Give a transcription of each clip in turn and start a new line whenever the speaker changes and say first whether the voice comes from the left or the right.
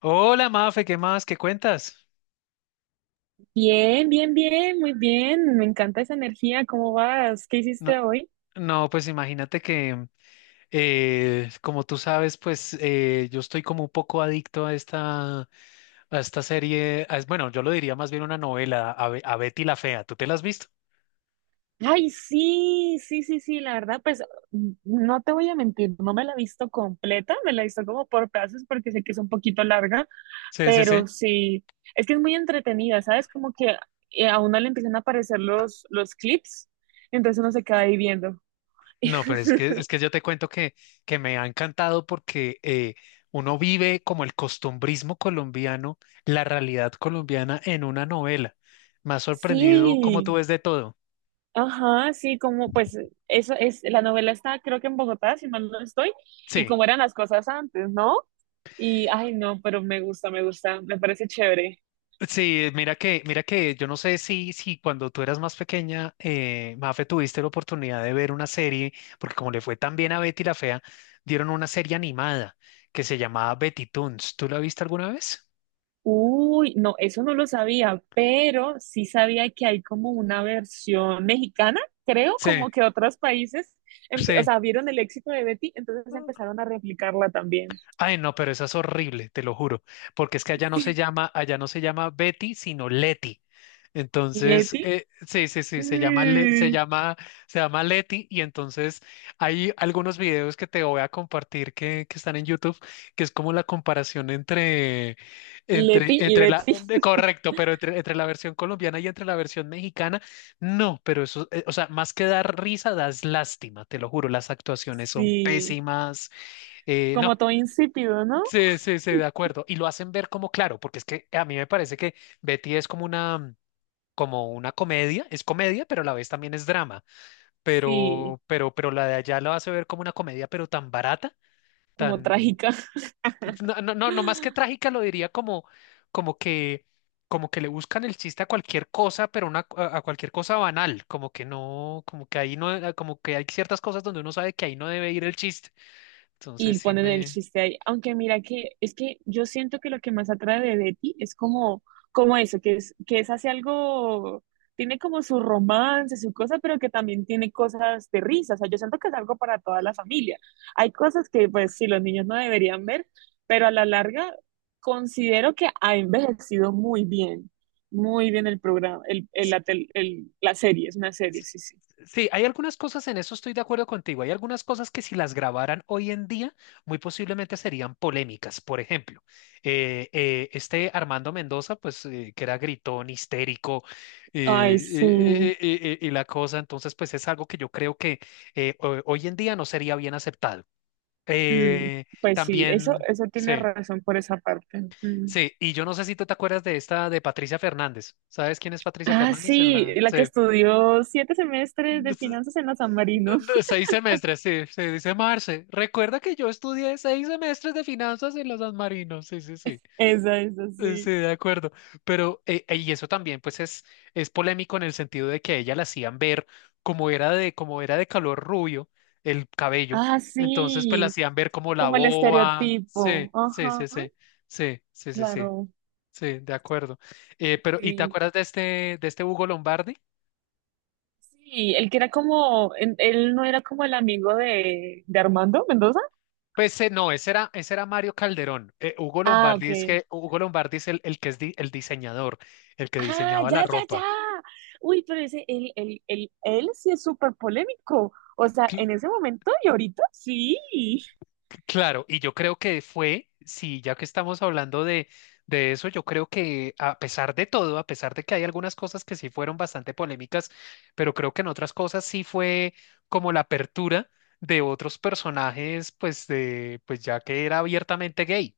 left: Hola, Mafe, ¿qué más? ¿Qué cuentas?
right: Bien, bien, bien, muy bien. Me encanta esa energía. ¿Cómo vas? ¿Qué hiciste
left: No,
right: hoy?
left: no, pues imagínate que, como tú sabes, pues yo estoy como un poco adicto a esta serie, bueno, yo lo diría más bien una novela, a Betty la Fea. ¿Tú te la has visto?
right: Ay, sí, sí, sí, sí. La verdad, pues no te voy a mentir, no me la he visto completa, me la he visto como por pedazos porque sé que es un poquito larga,
left: Sí, sí, sí.
right: pero sí, es que es muy entretenida, ¿sabes? Como que a uno le empiezan a aparecer los clips, entonces uno se queda ahí viendo.
left: No, pero es que yo te cuento que me ha encantado porque uno vive como el costumbrismo colombiano, la realidad colombiana en una novela. Me ha sorprendido cómo tú
right: Sí.
left: ves de todo.
right: Ajá, sí, como pues eso es, la novela está creo que en Bogotá, si mal no estoy, y
left: Sí.
right: cómo eran las cosas antes, ¿no? Y, ay, no, pero me gusta, me gusta, me parece chévere.
left: Sí, mira que yo no sé si cuando tú eras más pequeña, Mafe, tuviste la oportunidad de ver una serie, porque como le fue tan bien a Betty la Fea, dieron una serie animada que se llamaba Betty Toons. ¿Tú la viste alguna vez?
right: Uy, no, eso no lo sabía, pero sí sabía que hay como una versión mexicana, creo,
left: Sí,
right: como que otros países, o
left: sí.
right: sea, vieron el éxito de Betty, entonces empezaron a replicarla también.
left: Ay, no, pero esa es horrible, te lo juro, porque es que allá no se llama Betty, sino Leti. Entonces,
right: Leti,
left: sí, sí, sí,
right: mm,
left: se llama Leti y entonces hay algunos videos que te voy a compartir que están en YouTube, que es como la comparación
right: Leti y Betty,
left: correcto, pero entre la versión colombiana y entre la versión mexicana. No, pero eso, o sea, más que dar risa, das lástima, te lo juro, las actuaciones son
right: sí,
left: pésimas, no.
right: como todo insípido, ¿no?
left: Sí, sí, sí, de acuerdo. Y lo hacen ver como claro, porque es que a mí me parece que Betty es como una comedia, es comedia, pero a la vez también es drama.
right: Sí,
left: Pero la de allá lo hace ver como una comedia, pero tan barata,
right: como
left: tan,
right: trágica.
left: no, no, no, no más que trágica, lo diría como, como que, como que le buscan el chiste a cualquier cosa, pero una, a cualquier cosa banal, como que no, como que ahí no, como que hay ciertas cosas donde uno sabe que ahí no debe ir el chiste. Entonces
right: Y
left: sí
right: ponen el
left: me.
right: chiste ahí. Aunque mira que es que yo siento que lo que más atrae de Betty es como, como eso, que es, hace algo, tiene como su romance, su cosa, pero que también tiene cosas de risa. O sea, yo siento que es algo para toda la familia. Hay cosas que pues sí, los niños no deberían ver, pero a la larga considero que ha envejecido muy bien. Muy bien el programa, el, la tel- el- la serie, es una serie, sí, sí.
left: Sí, hay algunas cosas, en eso estoy de acuerdo contigo, hay algunas cosas que si las grabaran hoy en día, muy posiblemente serían polémicas. Por ejemplo, este Armando Mendoza, pues que era gritón, histérico,
right: Ay, sí.
left: y la cosa, entonces pues es algo que yo creo que hoy en día no sería bien aceptado.
right: Mm,
left: Eh,
right: pues sí, eso,
left: también,
right: eso tiene
left: sí,
right: razón por esa parte. Mm.
left: sí, y yo no sé si tú te acuerdas de esta de Patricia Fernández. ¿Sabes quién es Patricia
right: Ah,
left: Fernández en
right: sí,
left: la...
right: la que estudió 7 semestres de
left: Sí.
right: finanzas en la San Marino.
left: De seis semestres, sí, sí, dice Marce. Recuerda que yo estudié seis semestres de finanzas en los San Marino. Sí, sí, sí.
right: Esa,
left: Sí,
right: sí.
left: de acuerdo. Pero, y eso también, pues, es polémico en el sentido de que a ella la hacían ver como era de color rubio el cabello.
right: Ah,
left: Entonces, pues, la
right: sí,
left: hacían ver como la
right: como el
left: boba. Sí,
right: estereotipo.
left: sí, sí,
right: Ajá,
left: sí. Sí, sí, sí, sí.
right: claro,
left: Sí, de acuerdo. Pero, ¿y te
right: sí.
left: acuerdas de de este Hugo Lombardi?
right: Sí, el que era como, él no era como el amigo de Armando Mendoza.
left: Pues no, ese era Mario Calderón. Hugo
right: Ah,
left: Lombardi es
right: ok.
left: que Hugo Lombardi es el que el diseñador, el que
right: Ah,
left: diseñaba la
right: ya, ya, ya.
left: ropa.
right: Uy, pero ese, él sí es súper polémico. O sea, en
left: Cl-
right: ese momento y ahorita sí.
left: claro, y yo creo que fue, sí, ya que estamos hablando de eso, yo creo que a pesar de todo, a pesar de que hay algunas cosas que sí fueron bastante polémicas, pero creo que en otras cosas sí fue como la apertura de otros personajes, pues de, pues ya que era abiertamente gay.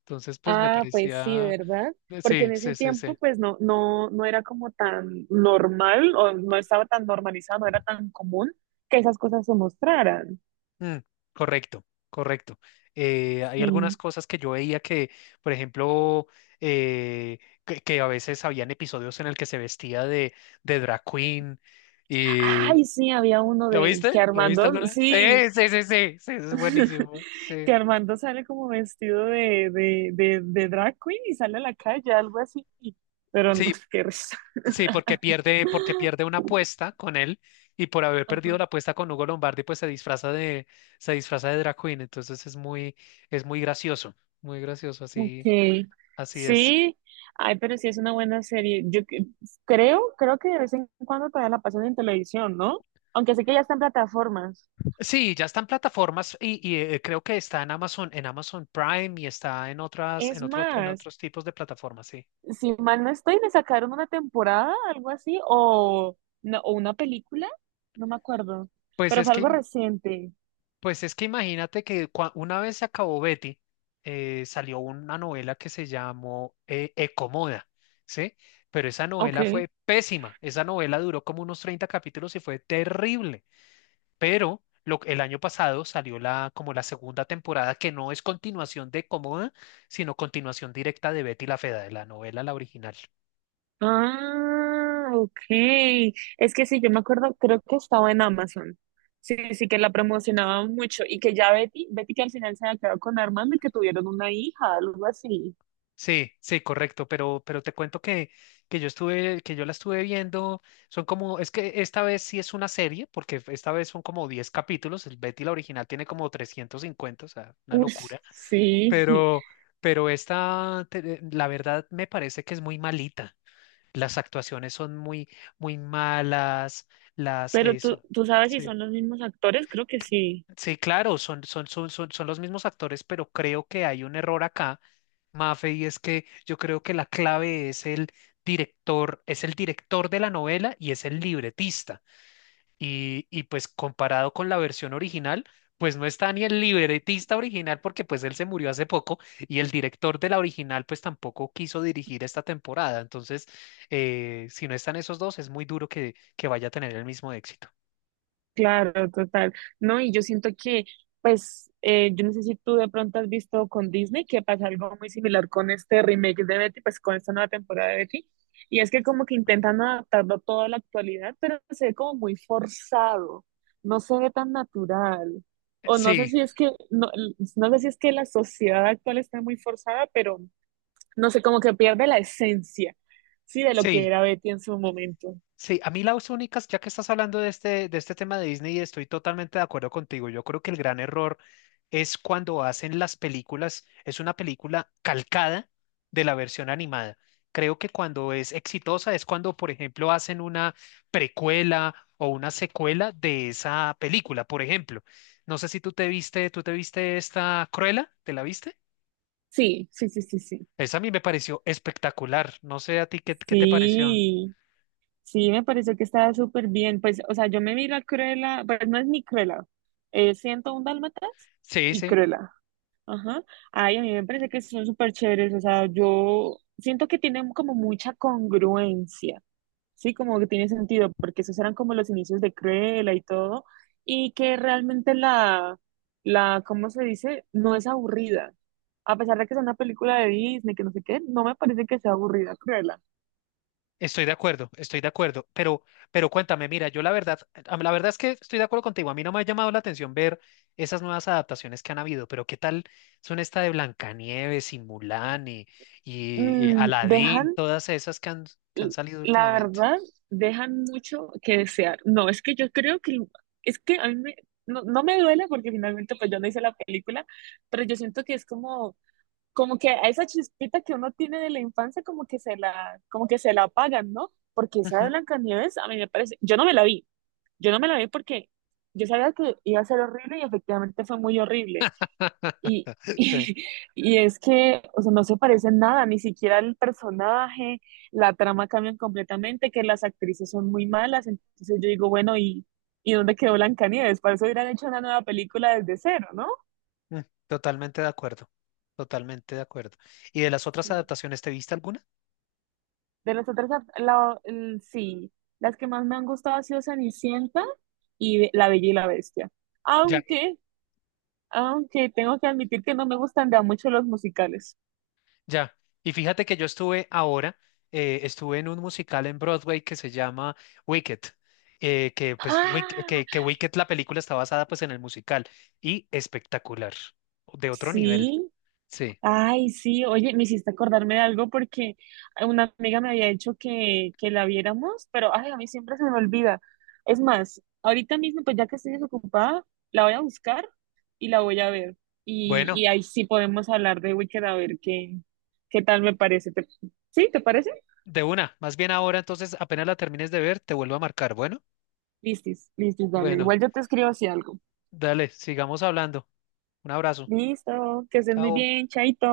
left: Entonces, pues me
right: Ah, pues sí,
left: parecía,
right: ¿verdad? Porque
left: sí,
right: en ese
left: sí, sí,
right: tiempo,
left: sí.
right: pues no, no, no era como tan normal o no estaba tan normalizado, no era tan común que esas cosas se mostraran.
left: Mm, correcto, correcto. Hay
right: Sí.
left: algunas cosas que yo veía que, por ejemplo, eh, que a veces habían episodios en el que se vestía de drag queen y...
right: Ay, sí, había uno
left: ¿Lo
right: de
left: viste?
right: que
left: ¿Lo viste
right: Armando,
left: alguna vez? Sí,
right: sí,
left: sí, sí, sí, sí, eso es buenísimo.
right: que
left: Sí,
right: Armando sale como vestido de drag queen y sale a la calle, algo así. Pero no,
left: sí,
right: qué risa.
left: sí, porque pierde una apuesta con él y por haber perdido la apuesta con Hugo Lombardi, pues se disfraza de drag queen. Entonces es muy gracioso, así,
right: Okay,
left: así es.
right: sí, ay, pero sí es una buena serie. Creo, creo que de vez en cuando todavía la pasan en televisión, ¿no? Aunque sé que ya está en plataformas.
left: Sí, ya están plataformas creo que está en Amazon Prime y está en otras,
right: Es
left: en
right: más,
left: otros tipos de plataformas, sí.
right: si mal no estoy, me sacaron una temporada, algo así, o, no, o una película, no me acuerdo,
left: Pues
right: pero
left: es
right: fue
left: que,
right: algo
left: im-
right: reciente.
left: pues es que imagínate que una vez se acabó Betty, salió una novela que se llamó Ecomoda, ¿sí? Pero esa novela
right: Ok.
left: fue pésima. Esa novela duró como unos 30 capítulos y fue terrible. El año pasado salió la, como la segunda temporada, que no es continuación de Comoda, sino continuación directa de Betty la Fea, de la novela, la original.
right: Ah, ok. Es que sí, yo me acuerdo, creo que estaba en Amazon. Sí, sí, que la promocionaban mucho y que ya Betty que al final se había quedado con Armando y que tuvieron una hija, algo así.
left: Sí, sí, correcto, pero te cuento que, que yo la estuve viendo, son como, es que esta vez sí es una serie, porque esta vez son como 10 capítulos, el Betty la original tiene como 350, o sea, una
right: Uf,
left: locura,
right: sí.
left: pero, pero esta, la verdad me parece que es muy malita. Las actuaciones son muy, muy malas, las,
right: Pero
left: eh,
right: tú,
left: son-
right: tú sabes si
left: sí,
right: son los mismos actores, creo que sí.
left: sí, claro, son los mismos actores, pero creo que hay un error acá, Mafe, y es que yo creo que la clave es el director de la novela y es el libretista. Y pues comparado con la versión original, pues no está ni el libretista original porque pues él se murió hace poco y el director de la original pues tampoco quiso dirigir esta temporada. Entonces, si no están esos dos, es muy duro que vaya a tener el mismo éxito.
right: Claro, total. No, y yo siento que, pues, yo no sé si tú de pronto has visto con Disney que pasa algo muy similar con este remake de Betty, pues con esta nueva temporada de Betty, y es que como que intentan adaptarlo todo a la actualidad, pero se ve como muy forzado, no se ve tan natural. O no sé
left: Sí,
right: si es que, no, no sé si es que la sociedad actual está muy forzada, pero no sé, como que pierde la esencia, sí, de lo que
left: sí.
right: era Betty en su momento.
left: Sí, a mí las únicas, ya que estás hablando de de este tema de Disney, estoy totalmente de acuerdo contigo. Yo creo que el gran error es cuando hacen las películas, es una película calcada de la versión animada. Creo que cuando es exitosa es cuando, por ejemplo, hacen una precuela o una secuela de esa película, por ejemplo. No sé si tú te viste esta Cruella, ¿te la viste?
right: Sí, sí, sí, sí, sí.
left: Esa a mí me pareció espectacular. No sé a ti qué, qué te pareció.
right: Sí. Sí, me pareció que estaba súper bien. Pues, o sea, yo me vi la Cruella, pues no es ni Cruella, es 101 Dálmatas
left: Sí,
right: y
left: sí.
right: Cruella. Ajá. Ay, a mí me parece que son súper chéveres. O sea, yo siento que tienen como mucha congruencia, ¿sí? Como que tiene sentido, porque esos eran como los inicios de Cruella y todo. Y que realmente ¿cómo se dice? No es aburrida. A pesar de que es una película de Disney, que no sé qué, no me parece que sea aburrida, Cruella.
left: Estoy de acuerdo, pero cuéntame, mira, yo la verdad, la verdad es que estoy de acuerdo contigo, a mí no me ha llamado la atención ver esas nuevas adaptaciones que han habido, pero ¿qué tal son esta de Blancanieves y Mulan y
right: Mm, dejan
left: Aladín, todas esas que han
right: l-
left: salido
right: la
left: últimamente?
right: verdad, dejan mucho que desear. No, es que yo creo que, es que a no, no me duele porque finalmente pues yo no hice la película, pero yo siento que es como, como que a esa chispita que uno tiene de la infancia como que se la apagan, ¿no? Porque esa de
left: Ujú.
right: Blancanieves a mí me parece, yo no me la vi porque yo sabía que iba a ser horrible y efectivamente fue muy horrible, y,
left: Sí,
right: y es que, o sea, no se parecen nada, ni siquiera el personaje, la trama cambian completamente, que las actrices son muy malas, entonces yo digo, bueno, y dónde quedó Blancanieves? Para eso hubieran hecho una nueva película desde cero, ¿no?
left: mm, totalmente de acuerdo, totalmente de acuerdo. ¿Y de las otras
right: Sí.
left: adaptaciones, te viste alguna?
right: De las otras, sí, las que más me han gustado ha sido Cenicienta y La Bella y la Bestia. Aunque, aunque tengo que admitir que no me gustan ya mucho los musicales.
left: Ya, y fíjate que yo estuve ahora, estuve en un musical en Broadway que se llama Wicked,
right: Ah,
left: que Wicked la película está basada pues en el musical y espectacular, de otro nivel,
right: sí.
left: sí.
right: Ay, sí, oye, me hiciste acordarme de algo porque una amiga me había dicho que la viéramos, pero ay, a mí siempre se me olvida. Es más, ahorita mismo, pues ya que estoy desocupada, la voy a buscar y la voy a ver.
left: Bueno,
right: Y ahí sí podemos hablar de Wicked a ver qué, qué tal me parece. ¿Sí? ¿Te parece?
left: de una, más bien ahora entonces apenas la termines de ver, te vuelvo a marcar, bueno,
right: Listis, listis, dale.
left: bueno,
right: Igual yo te escribo así algo.
left: dale, sigamos hablando, un abrazo,
right: Listo, que estés muy
left: chao.
right: bien, chaito.